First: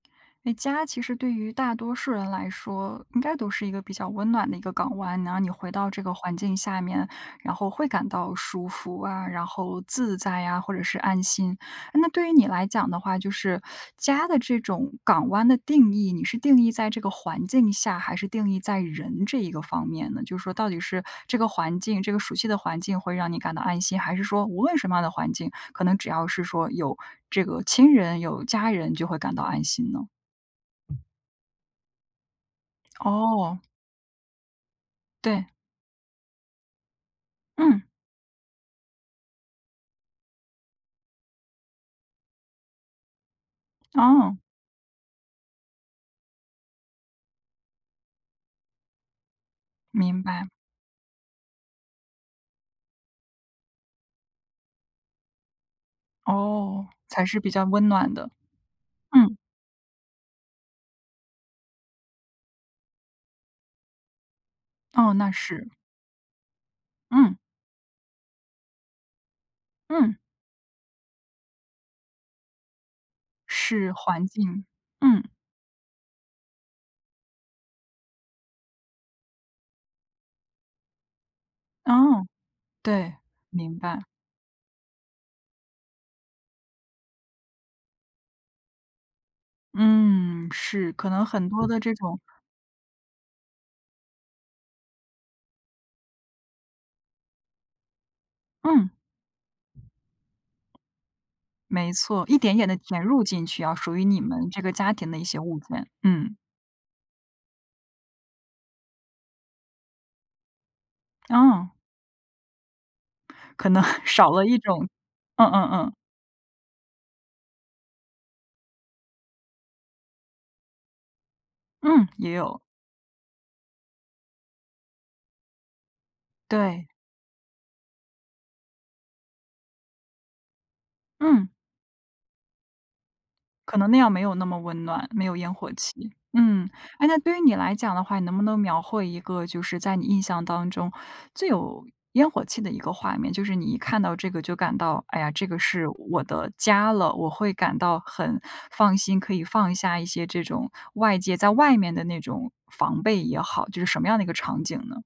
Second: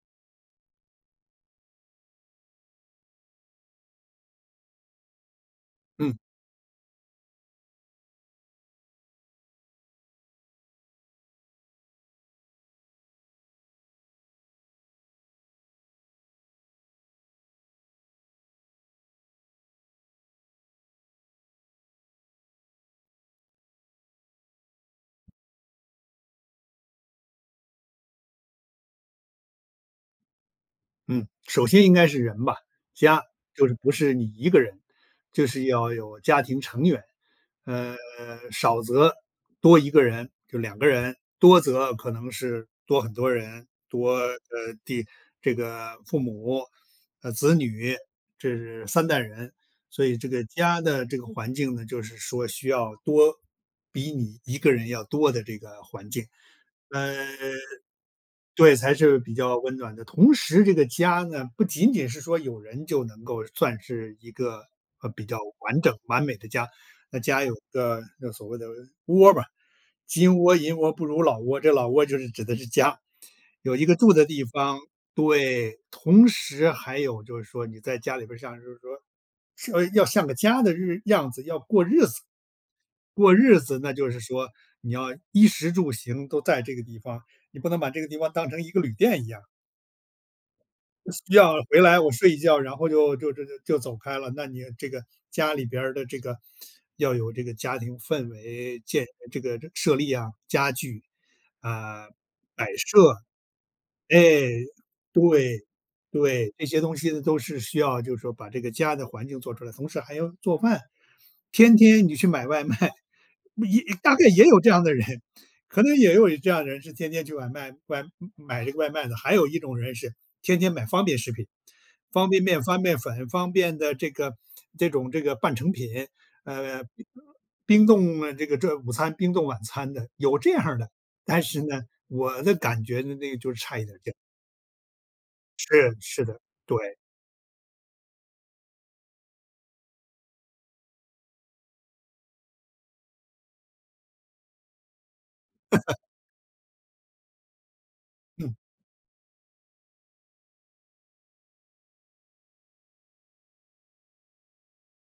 那家其实对于大多数人来说，应该都是一个比较温暖的一个港湾。然后你回到这个嗯。环境下面，然后会感到舒服啊，然后自在呀，或者是安心。那对于你来讲的话，就是家的这种港湾的定义，你是定义在这个环境下，还是定义在人这一个方面呢？就是说到底是这个环境，这个熟悉的环境会让你感到安心，还是说无论什么样的环境，可能只要是说有这个亲人，有家人就会感到安心呢？嗯，首先应该是人吧，家，哦。就是不是你1个人，就对。是要有家庭成员，嗯。呃，少则多1个人就2个人，多则可能是多很多人，多，呃，哦。第这个父母，呃，子女，这3代人。所以明这个白。家的这个环境呢，就是说需要多比你1个人要多的这个环境，哦，呃，才是比较温暖的。对，才是比嗯。较温暖的。同时这个家呢，不仅仅是说有人就能够算是一个，呃，哦，比那较是。完整、完美的家，那嗯。家有一个就所谓的窝吧，嗯。金窝银窝不如老窝，这老窝就是指的是家。有一是个住环的地境，方，嗯。对，同时还有就是说你在家里边儿像就是说要像个家的日样子要过日子。哦，对，过日明子，那白。就是说你要衣食住行都在这个地方，你不能把这个地方当成一个旅店一样。嗯，是，可能需很要多的回这来我种睡一觉，然后就就就就就走开了，那你这个家里边儿的这个要有这个家庭氛围，嗯。建这个设立啊，家具没啊摆设，错，一点一点地填入进去啊，属于你哎，们这个家庭的一些物对，件，嗯。对，这些东西呢，都是需要，就是说把这个家的环境做出来，同时还要做饭。哦。天天你去买外卖，可能也 大概少也了一有这样种的人，嗯嗯可嗯。能也有这样的人是天天去外卖买这个外卖的，还有一种人是天天买方便食品。嗯，方也便有。面、方便粉、方便的这个这种这个半成品，呃，对。冰冻，呃，这个这午餐、冰冻晚餐的，有这样的，但嗯。是呢，我的感觉呢，那个就是可差一能那点样点。没有那么温暖，没有烟火是，气，是的，嗯。对。哎那对于你来讲的话，你能不能描绘一个就是在你印象当中最有烟火气的一个画面，就是你一看到这个就感到，哎呀，这个是 我的家了，我会感到很嗯。放心，可以放下一些这种外界在外面的那种防备也好，就是什么样的一个场景呢？